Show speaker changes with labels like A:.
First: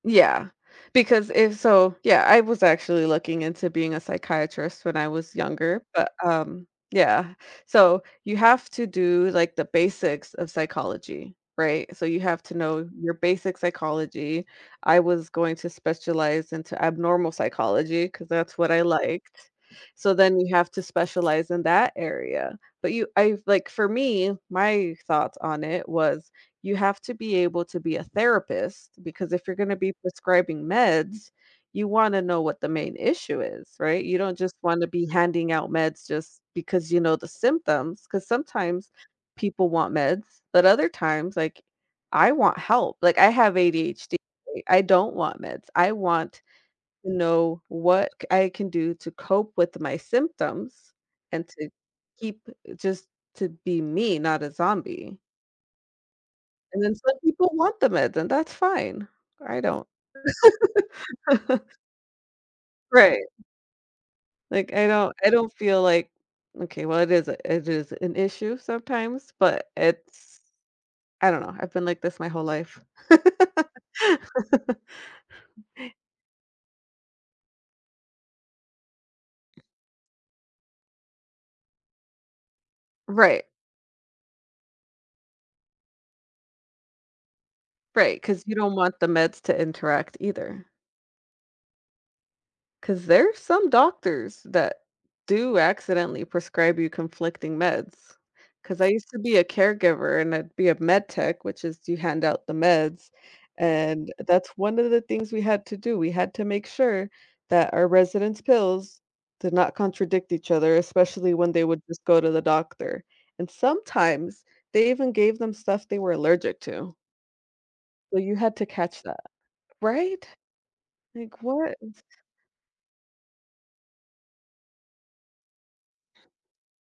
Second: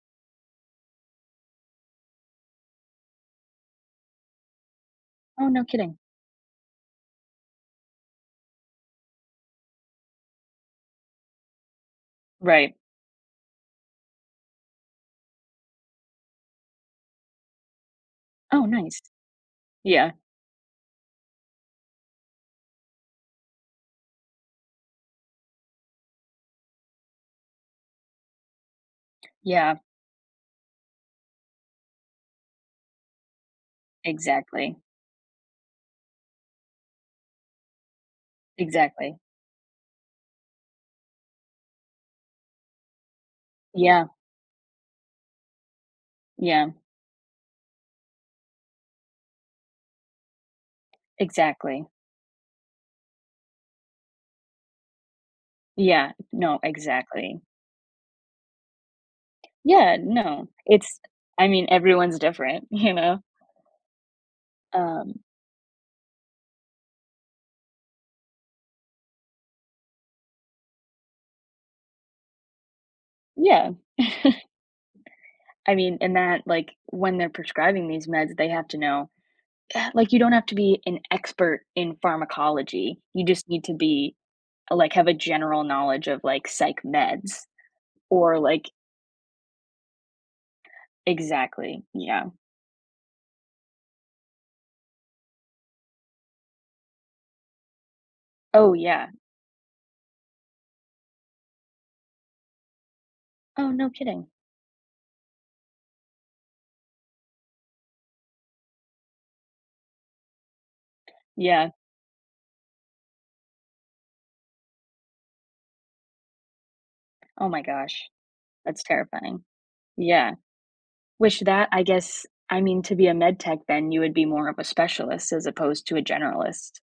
A: Yeah, because if so yeah, I was actually looking into being a psychiatrist when I was
B: Oh, no
A: younger,
B: kidding.
A: but, um Yeah. So you have to do like the basics of psychology, right? So you have to
B: Right.
A: know your basic psychology. I was going to specialize into abnormal psychology, 'cause that's
B: Oh,
A: what I
B: nice.
A: liked.
B: Yeah.
A: So then you have to specialize in that area, but you I like for me, my thoughts on it was: you have to be able to be a therapist because if you're gonna
B: Yeah.
A: be prescribing meds, you wanna know what the main issue is, right? You don't just
B: Exactly.
A: wanna be handing out meds just because you know the symptoms, 'cause sometimes
B: Exactly.
A: people want meds, but other times, like, I want help, like I have
B: Yeah.
A: ADHD, I don't want meds, I want
B: Yeah.
A: you know, what c I can do to cope with my symptoms and to
B: Exactly.
A: keep just to be me, not a zombie.
B: Yeah, no,
A: And then some
B: exactly.
A: people want the meds, and that's fine. I don't.
B: Yeah, no, it's I mean, everyone's different, you know?
A: Right. Like, I don't
B: Um
A: I don't feel like Okay, well, it is a it is an issue sometimes, but it's I don't know, I've been like this my whole life.
B: Yeah. I mean, and that like, when they're prescribing these meds, they have to know, like you don't have to be an expert in pharmacology, you
A: Right.
B: just need to be like have a general knowledge of like psych meds
A: Right,
B: or
A: 'cause you
B: like
A: don't want the meds to interact either.
B: Exactly, yeah.
A: 'Cause there's some doctors that do accidentally prescribe you conflicting meds.
B: Oh,
A: 'Cause I used
B: yeah.
A: to be a caregiver and I'd be a med tech, which is you hand out the meds,
B: Oh, no
A: and
B: kidding.
A: that's one of the things we had to do. We had to make sure that our residents' pills did not contradict each other, especially when they
B: Yeah.
A: would just go to the doctor. And sometimes they even gave them stuff they were allergic to.
B: Oh my gosh.
A: So you had to
B: That's
A: catch that,
B: terrifying.
A: right?
B: Yeah. Wish
A: Like
B: that
A: what
B: I
A: is
B: guess, I mean to be a med tech, then you would be more of a specialist as opposed to a generalist.